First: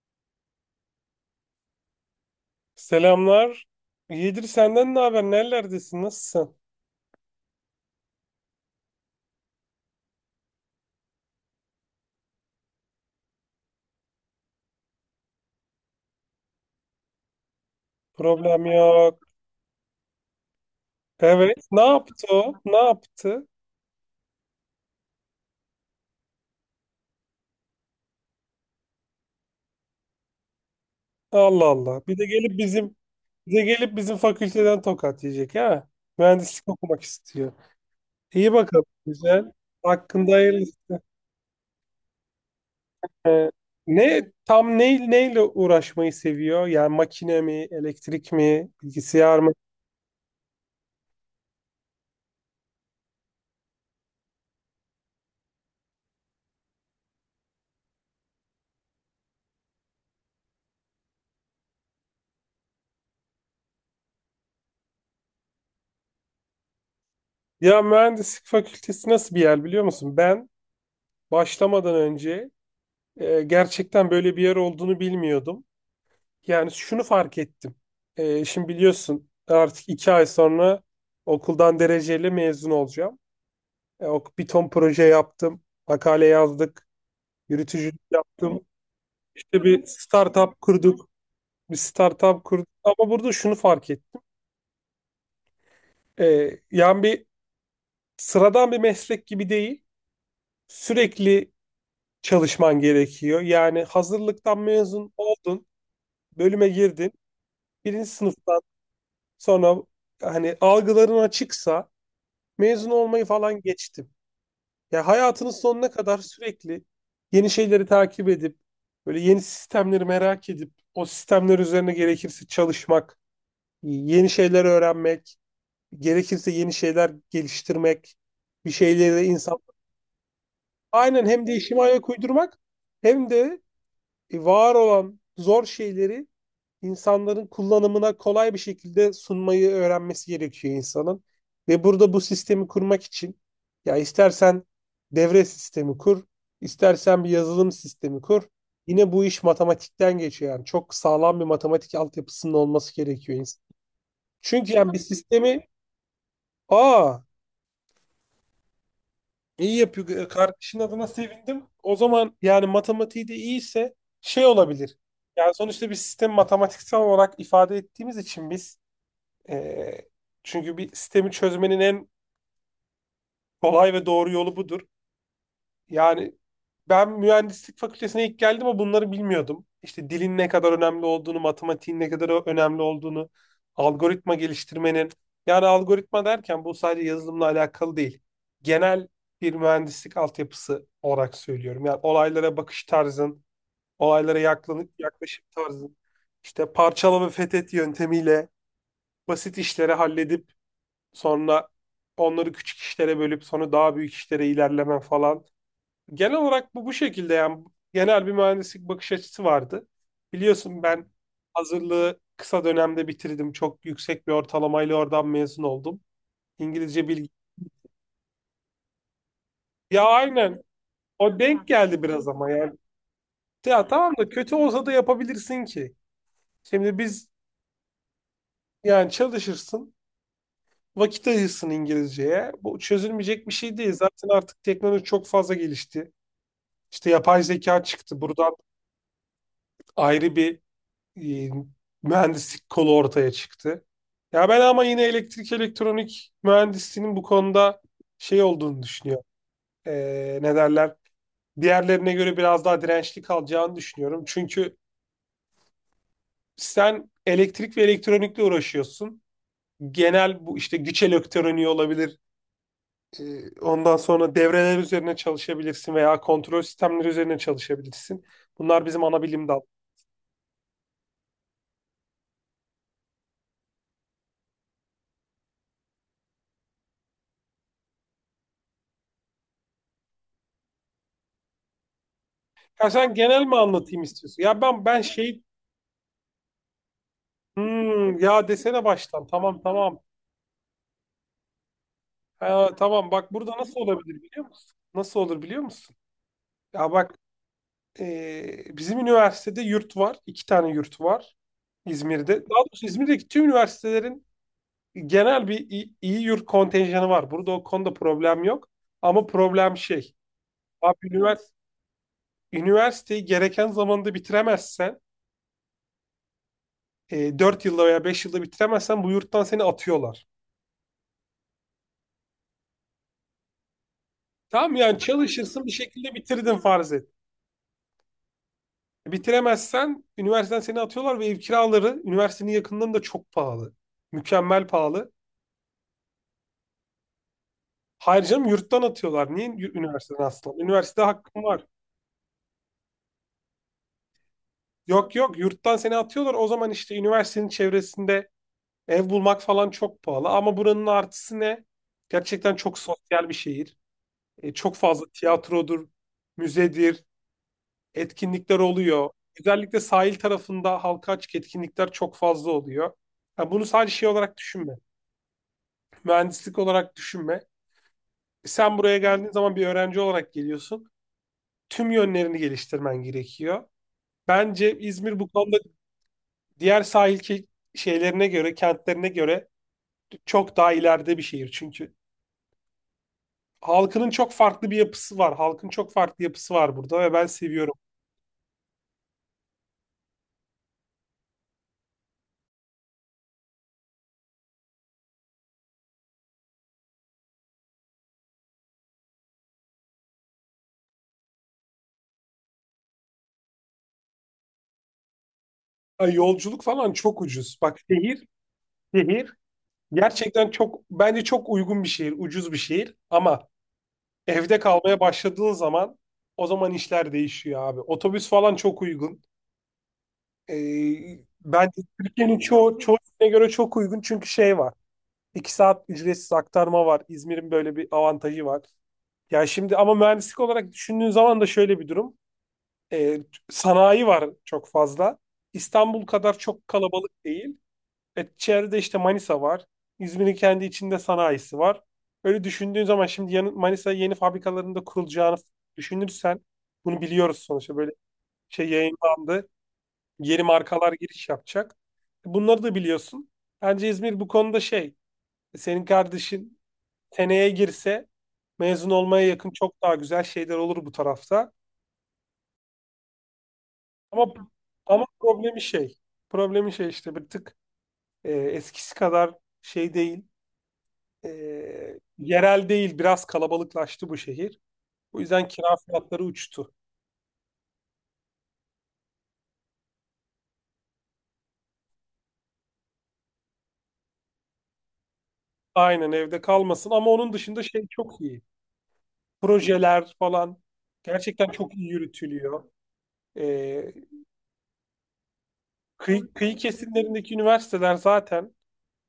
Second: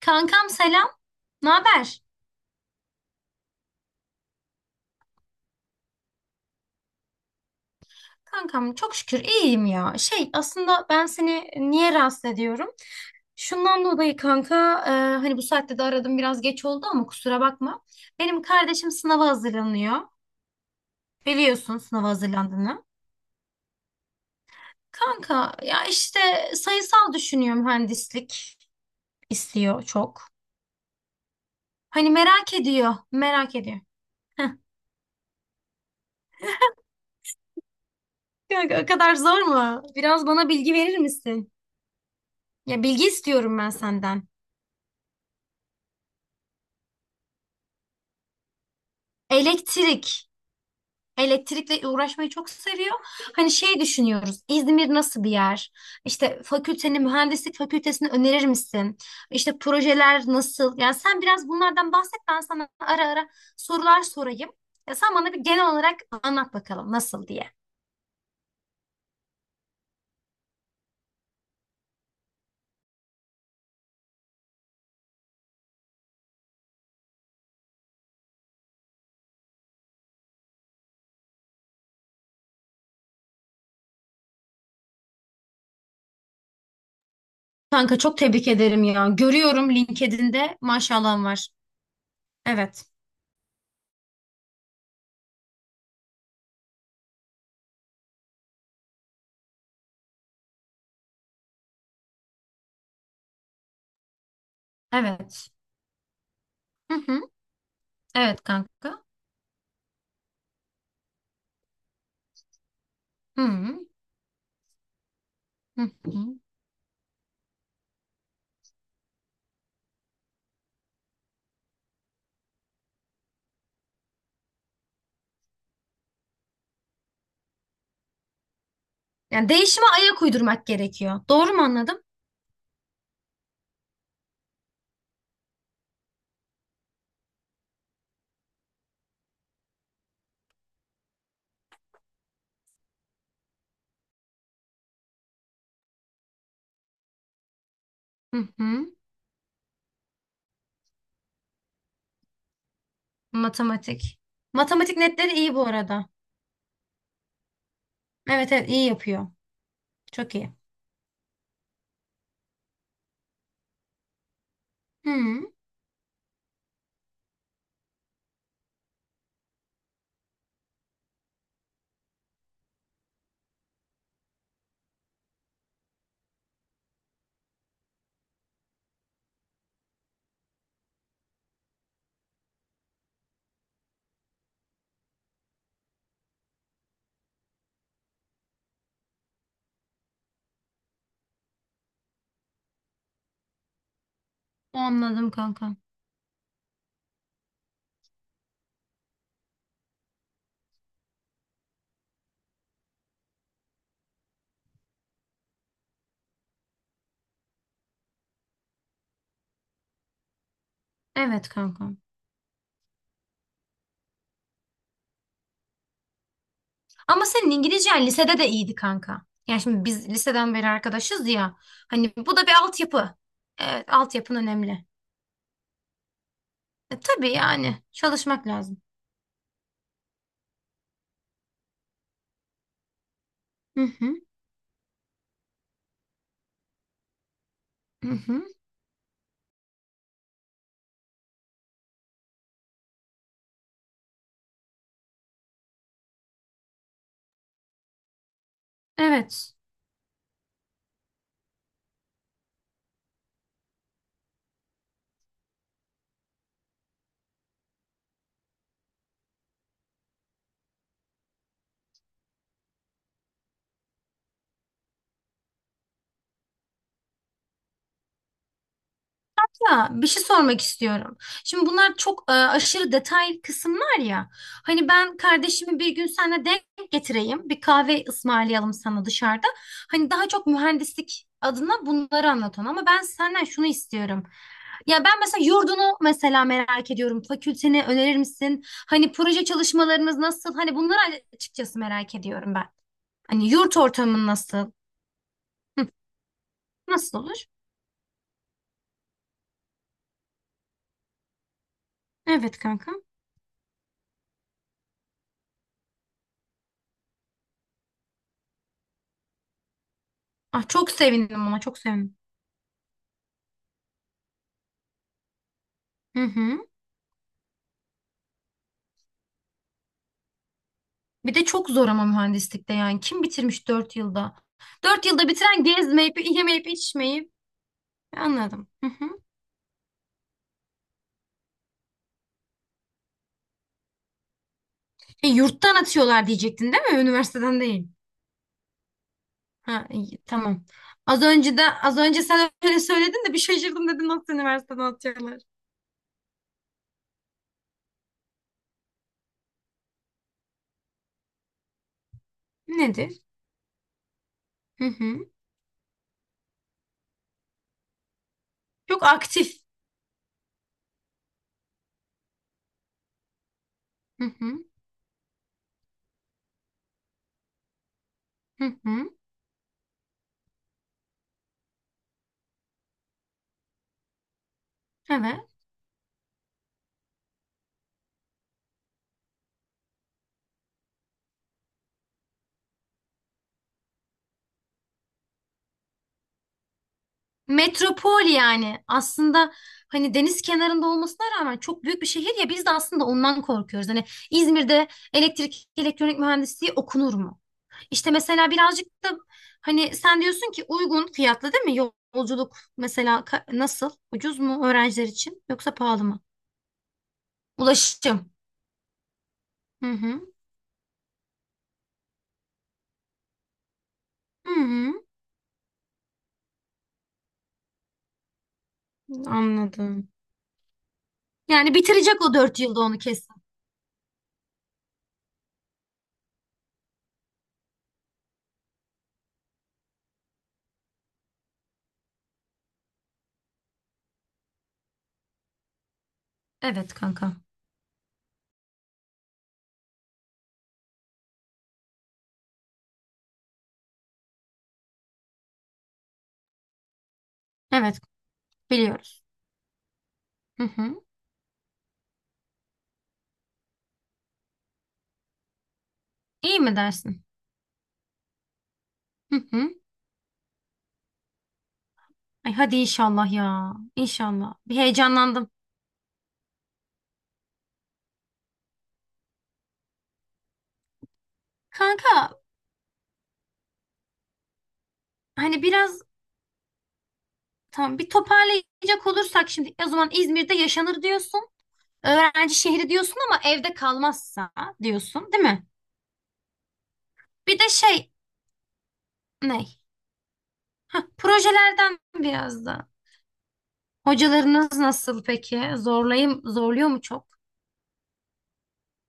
Kankam selam. Ne haber? Selamlar. Yedir senden ne haber? Nerelerdesin? Nasılsın? Kankam çok şükür iyiyim ya. Şey aslında ben seni niye rahatsız ediyorum? Şundan dolayı kanka e, hani bu saatte de aradım biraz geç oldu ama kusura bakma. Benim Problem kardeşim yok. sınava hazırlanıyor. Evet. Biliyorsun Ne sınava yaptı o? Ne hazırlandığını. yaptı? Kanka ya işte sayısal düşünüyor mühendislik istiyor çok. Allah Allah. Hani Bir de merak gelip ediyor, bizim merak bir de ediyor. gelip bizim Heh. fakülteden tokat yiyecek ha. Mühendislik okumak istiyor. İyi Kanka bakalım. o kadar zor Güzel. mu? Biraz Hakkında bana bilgi hayırlısı. verir misin? Ya bilgi Ee, istiyorum ben senden. Ne tam ne neyle uğraşmayı seviyor? Yani makine mi, elektrik mi, bilgisayar mı? Elektrik. Elektrikle uğraşmayı çok seviyor. Hani şey düşünüyoruz. İzmir nasıl bir yer? İşte fakülteni, mühendislik fakültesini önerir misin? İşte projeler nasıl? Yani sen biraz bunlardan bahset. Ben sana ara ara sorular sorayım. Ya sen bana bir genel olarak anlat bakalım nasıl diye. Ya mühendislik fakültesi nasıl bir yer biliyor musun? Ben başlamadan önce, gerçekten böyle bir yer olduğunu bilmiyordum. Yani şunu fark ettim. Şimdi biliyorsun, artık iki ay sonra okuldan dereceyle mezun olacağım. Bir ton proje yaptım, makale yazdık, Kanka yürütücülük çok tebrik yaptım. ederim ya. İşte Görüyorum bir LinkedIn'de startup kurduk, maşallahın var. bir startup kurduk. Evet. Ama burada şunu fark ettim. Yani sıradan bir meslek gibi değil, sürekli çalışman gerekiyor. Yani hazırlıktan mezun Evet. oldun, bölüme Hı girdin, hı. birinci Evet sınıftan kanka. sonra, hani algıların açıksa, mezun olmayı Hı falan hı. geçtim. Ya hayatının Hı sonuna hı. kadar sürekli yeni şeyleri takip edip, böyle yeni sistemleri merak edip o sistemler üzerine gerekirse çalışmak, yeni şeyler öğrenmek, gerekirse yeni şeyler geliştirmek, bir şeyleri Yani insan. değişime ayak uydurmak gerekiyor. Aynen, hem Doğru mu değişime anladım? ayak uydurmak hem de var olan zor şeyleri insanların kullanımına kolay bir şekilde sunmayı öğrenmesi gerekiyor insanın. Ve burada bu sistemi kurmak için ya istersen devre sistemi kur, istersen bir yazılım sistemi kur. Hı hı. Yine bu iş matematikten geçiyor yani. Çok sağlam bir matematik altyapısının olması gerekiyor insan. Matematik. Çünkü yani Matematik bir netleri iyi sistemi. bu arada. Aa, Evet, evet, iyi yapıyor. iyi yapıyor. Çok iyi. Kardeşin adına sevindim. O zaman yani matematiği de iyiyse şey olabilir. Hı. Yani sonuçta bir sistemi matematiksel olarak ifade ettiğimiz için biz. Ee, Çünkü bir sistemi çözmenin en kolay ve doğru yolu budur. Yani ben mühendislik fakültesine ilk geldim ama bunları bilmiyordum. İşte dilin ne kadar önemli olduğunu, matematiğin ne kadar önemli olduğunu, algoritma geliştirmenin. Yani algoritma derken bu sadece yazılımla alakalı değil. Genel bir mühendislik altyapısı olarak söylüyorum. Yani olaylara bakış tarzın, olaylara Anladım yaklaşım kanka. tarzın, işte parçala ve fethet yöntemiyle basit işleri halledip sonra onları küçük işlere bölüp sonra daha büyük işlere ilerlemen falan. Genel olarak bu şekilde yani, genel bir mühendislik bakış açısı vardı. Biliyorsun ben Evet kanka. hazırlığı kısa dönemde bitirdim. Çok yüksek bir ortalamayla oradan mezun oldum. İngilizce Ama bilgi. senin İngilizcen lisede de iyiydi kanka. Yani şimdi Ya biz liseden aynen, beri arkadaşız o ya. denk geldi Hani biraz bu da ama bir yani. altyapı. Evet, Ya tamam da, altyapın kötü önemli. olsa da yapabilirsin ki. Şimdi E, biz, tabii yani çalışmak lazım. yani çalışırsın, vakit ayırsın İngilizceye. Bu çözülmeyecek bir şey Hı değil. hı. Zaten artık teknoloji çok fazla gelişti. İşte yapay zeka Hı çıktı. hı. Buradan ayrı bir e, mühendislik kolu ortaya çıktı. Ya ben ama yine elektrik elektronik mühendisliğinin bu konuda şey olduğunu düşünüyorum. Evet. E, Ne derler? Diğerlerine göre biraz daha dirençli kalacağını düşünüyorum. Çünkü sen elektrik ve elektronikle uğraşıyorsun. Genel bu, işte güç elektroniği olabilir. Ondan sonra devreler üzerine çalışabilirsin veya kontrol sistemleri üzerine çalışabilirsin. Bunlar bizim ana bilim dal. Ya bir şey sormak istiyorum. Şimdi bunlar çok aşırı detay kısımlar ya. Hani ben kardeşimi bir gün seninle denk getireyim. Bir kahve ısmarlayalım sana dışarıda. Hani daha çok mühendislik adına bunları anlat ona. Ama Ya ben sen genel senden mi şunu anlatayım istiyorum. istiyorsun? Ya ben Ya ben şey. mesela yurdunu mesela merak ediyorum. Fakülteni önerir Ya misin? desene Hani baştan. proje Tamam, tamam. çalışmalarınız nasıl? Hani bunları açıkçası merak ediyorum ben. Ha, tamam, bak, Hani burada yurt nasıl olabilir ortamın biliyor nasıl? musun? Nasıl olur biliyor Hı, musun? Ya bak, nasıl olur? Bizim üniversitede yurt var. İki tane yurt var İzmir'de. Daha Evet doğrusu kanka. İzmir'deki tüm üniversitelerin genel bir iyi yurt kontenjanı var. Burada o konuda problem yok. Ama problem şey. Ah, çok Abi, sevindim, ona çok sevindim. üniversiteyi gereken zamanda bitiremezsen, Hı hı. 4 yılda veya 5 yılda bitiremezsen bu yurttan seni atıyorlar. Bir de çok zor ama mühendislikte yani. Kim bitirmiş 4 yılda? Tamam, yani Dört yılda bitiren çalışırsın, bir şekilde gezmeyip, bitirdin yemeyip, farz et. içmeyip. Anladım. Hı hı. Bitiremezsen üniversiteden seni atıyorlar ve ev kiraları üniversitenin yakınlarında çok pahalı. Mükemmel pahalı. E, yurttan atıyorlar diyecektin değil mi? Üniversiteden değil. Hayır canım, yurttan atıyorlar. Niye Ha, iyi, üniversiteden aslında? tamam. Üniversitede Az hakkın önce de var. az önce sen öyle söyledin de bir şaşırdım, dedim nasıl üniversiteden Yok, yok, atıyorlar? yurttan seni atıyorlar. O zaman işte üniversitenin çevresinde ev bulmak falan çok pahalı. Ama buranın artısı ne? Gerçekten çok Nedir? sosyal bir şehir. Çok Hı fazla hı. tiyatrodur, müzedir, etkinlikler Çok oluyor. aktif. Özellikle sahil tarafında halka açık etkinlikler çok fazla oluyor. Ha, bunu sadece şey Hı olarak hı. düşünme. Mühendislik olarak düşünme. Hı Sen buraya hı. geldiğin zaman bir öğrenci olarak geliyorsun. Tüm yönlerini geliştirmen gerekiyor. Bence İzmir bu Evet. konuda diğer sahil kentlerine göre çok daha ileride bir şehir çünkü. Halkının çok farklı bir yapısı var. Halkın çok farklı yapısı var burada ve ben seviyorum. Metropol yani aslında, hani deniz kenarında olmasına rağmen çok büyük bir şehir ya, biz de aslında ondan korkuyoruz. Hani İzmir'de elektrik elektronik mühendisliği okunur mu? İşte mesela birazcık da hani sen diyorsun ki uygun fiyatlı değil mi? Yolculuk mesela nasıl? Ucuz mu öğrenciler için yoksa pahalı Ay, mı? yolculuk falan çok ucuz. Bak, şehir, Ulaşım. şehir Hı hı. gerçekten bence çok uygun bir şehir, ucuz bir şehir, ama Hı evde hı. kalmaya başladığın zaman o zaman işler değişiyor abi. Otobüs falan çok uygun. Anladım. Ee, Yani Bence bitirecek o Türkiye'nin dört çoğu, yılda, çoğu onu kesin. yerine göre çok uygun, çünkü şey var. İki saat ücretsiz aktarma var. İzmir'in böyle bir avantajı var. Ya şimdi ama mühendislik olarak düşündüğün zaman da şöyle bir durum. Ee, Sanayi var çok fazla. İstanbul kadar çok Evet kalabalık kanka. değil. Çevrede işte Manisa var. İzmir'in kendi içinde sanayisi var. Öyle düşündüğün zaman, şimdi yanı, Manisa yeni fabrikalarında kurulacağını düşünürsen, bunu biliyoruz sonuçta, böyle Evet, şey biliyoruz. yayınlandı. Yeni Hı markalar hı. giriş yapacak. Bunları da biliyorsun. Bence İzmir bu konuda şey, senin kardeşin İyi mi dersin? seneye girse mezun olmaya Hı yakın hı. çok daha güzel şeyler olur bu tarafta. Ay, hadi inşallah ya. Ama İnşallah. Bir ama heyecanlandım. problemi şey işte bir tık eskisi kadar şey değil, e, Kanka, yerel değil, biraz kalabalıklaştı bu şehir. O yüzden hani kira biraz, fiyatları uçtu. tamam, bir toparlayacak olursak şimdi, o zaman İzmir'de yaşanır diyorsun. Öğrenci şehri diyorsun ama evde kalmazsa diyorsun değil mi? Aynen, evde kalmasın, ama onun Bir dışında de şey şey çok iyi. ne? Projeler falan Hah, gerçekten çok iyi projelerden yürütülüyor. biraz da. E, Hocalarınız nasıl peki? Kıyı, kıyı Zorluyor mu kesimlerindeki çok? üniversiteler zaten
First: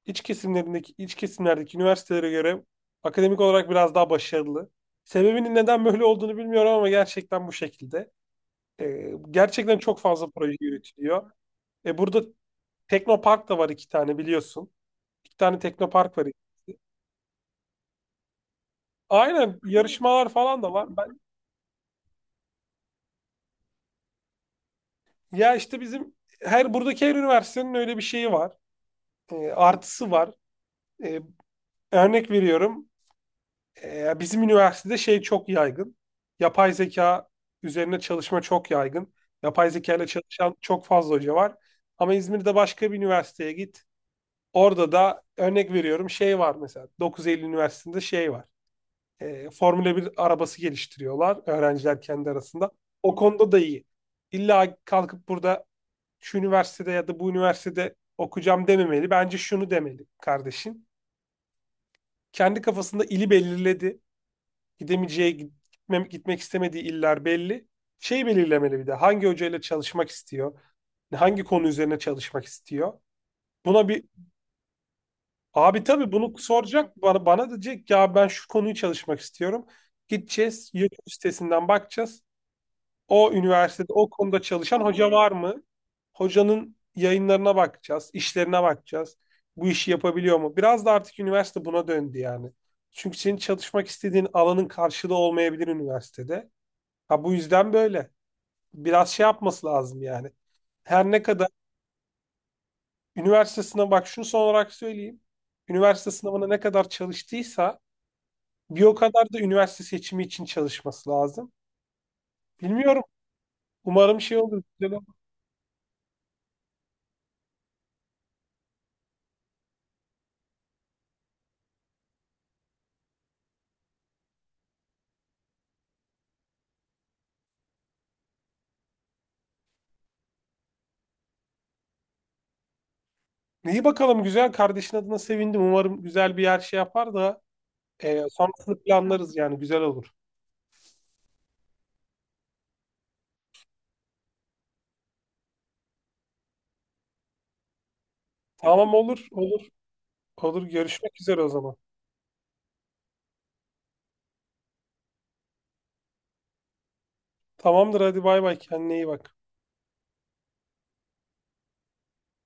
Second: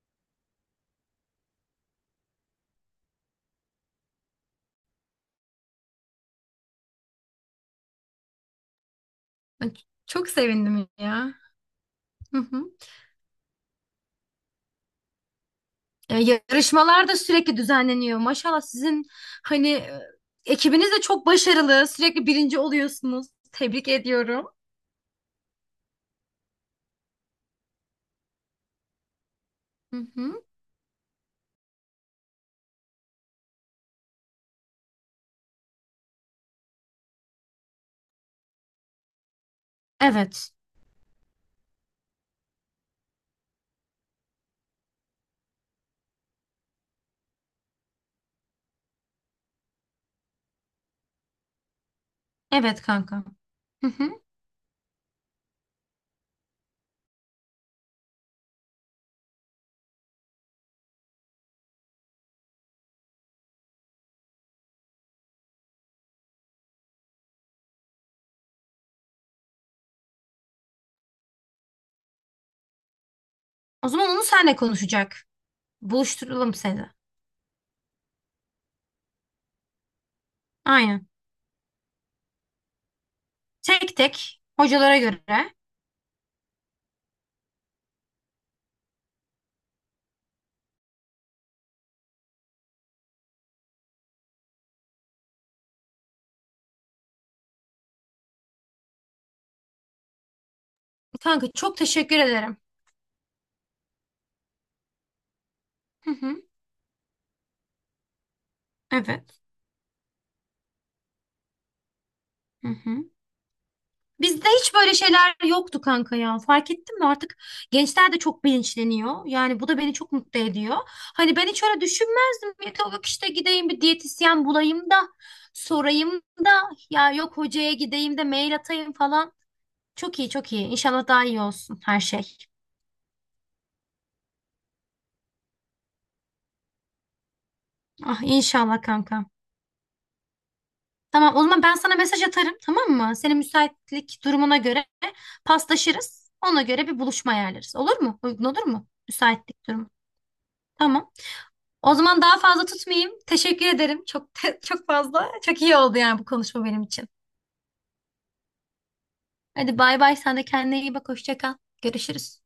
iç kesimlerdeki üniversitelere göre akademik olarak biraz daha başarılı. Sebebinin neden böyle olduğunu bilmiyorum ama gerçekten bu şekilde. Ay, Gerçekten çok çok fazla proje sevindim yürütülüyor. ya. Burada Hı hı. Teknopark da var, iki tane biliyorsun. İki tane E, Teknopark var. yarışmalar da sürekli düzenleniyor. Maşallah sizin Aynen, hani yarışmalar falan da ekibiniz var. de Ben, çok başarılı. Sürekli birinci oluyorsunuz. Tebrik ediyorum. ya işte bizim buradaki her üniversitenin öyle bir şeyi var. Hı Artısı var. hı. E, Örnek veriyorum. Bizim üniversitede şey çok yaygın. Yapay zeka üzerine çalışma çok yaygın. Yapay zeka ile Evet. çalışan çok fazla hoca var. Ama İzmir'de başka bir üniversiteye git. Orada da örnek veriyorum, şey var mesela. 9 Eylül Üniversitesi'nde şey var. Formula 1 arabası geliştiriyorlar öğrenciler kendi arasında. Evet O kanka. konuda da iyi. Hı hı. İlla kalkıp burada şu üniversitede ya da bu üniversitede okuyacağım dememeli. Bence şunu demeli kardeşim. Kendi kafasında ili belirledi, gidemeyeceği, gitmek istemediği iller belli. Şey belirlemeli, bir de hangi hocayla çalışmak istiyor, hangi konu üzerine çalışmak istiyor. O Buna bir. zaman onu senle konuşacak. Abi, tabii bunu Buluşturalım seni. soracak bana, bana diyecek "Ya ben şu konuyu çalışmak istiyorum. Gideceğiz Aynen. YouTube sitesinden bakacağız. O üniversitede Tek o tek konuda çalışan hocalara hoca var göre. mı? Hocanın yayınlarına bakacağız, işlerine bakacağız. Bu işi yapabiliyor mu? Biraz da artık üniversite buna döndü yani. Çünkü senin çalışmak istediğin alanın karşılığı olmayabilir üniversitede. Ha, bu yüzden böyle. Biraz şey yapması lazım yani. Her ne Kanka kadar çok teşekkür ederim. üniversite sınavı, bak şunu son olarak söyleyeyim. Üniversite Hı hı. sınavına ne kadar çalıştıysa bir o kadar da Evet. üniversite seçimi için çalışması lazım. Hı hı. Bilmiyorum. Umarım şey Bizde olur. hiç Güzel böyle olur. şeyler yoktu kanka ya. Fark ettin mi? Artık gençler de çok bilinçleniyor. Yani bu da beni çok mutlu ediyor. Hani ben hiç öyle düşünmezdim. Yok işte gideyim bir diyetisyen bulayım da sorayım da, ya yok hocaya gideyim de mail atayım falan. Çok iyi, çok iyi. İnşallah daha iyi olsun her şey. İyi bakalım, güzel. Kardeşin adına sevindim. Umarım güzel bir yer şey yapar da Ah sonrasını inşallah kanka. planlarız yani, güzel olur. Tamam o zaman ben sana mesaj atarım, tamam mı? Senin müsaitlik durumuna göre paslaşırız. Ona göre bir buluşma ayarlarız. Olur mu? Uygun olur mu? Tamam, olur, olur, Müsaitlik durumu. olur. Tamam. Görüşmek üzere o zaman. O zaman daha fazla tutmayayım. Teşekkür ederim. Çok çok fazla. Çok iyi oldu yani bu konuşma benim için. Tamamdır, hadi bay bay, kendine iyi bak. Hadi bay bay. Sen de kendine iyi bak. Hoşça kal. Görüşürüz.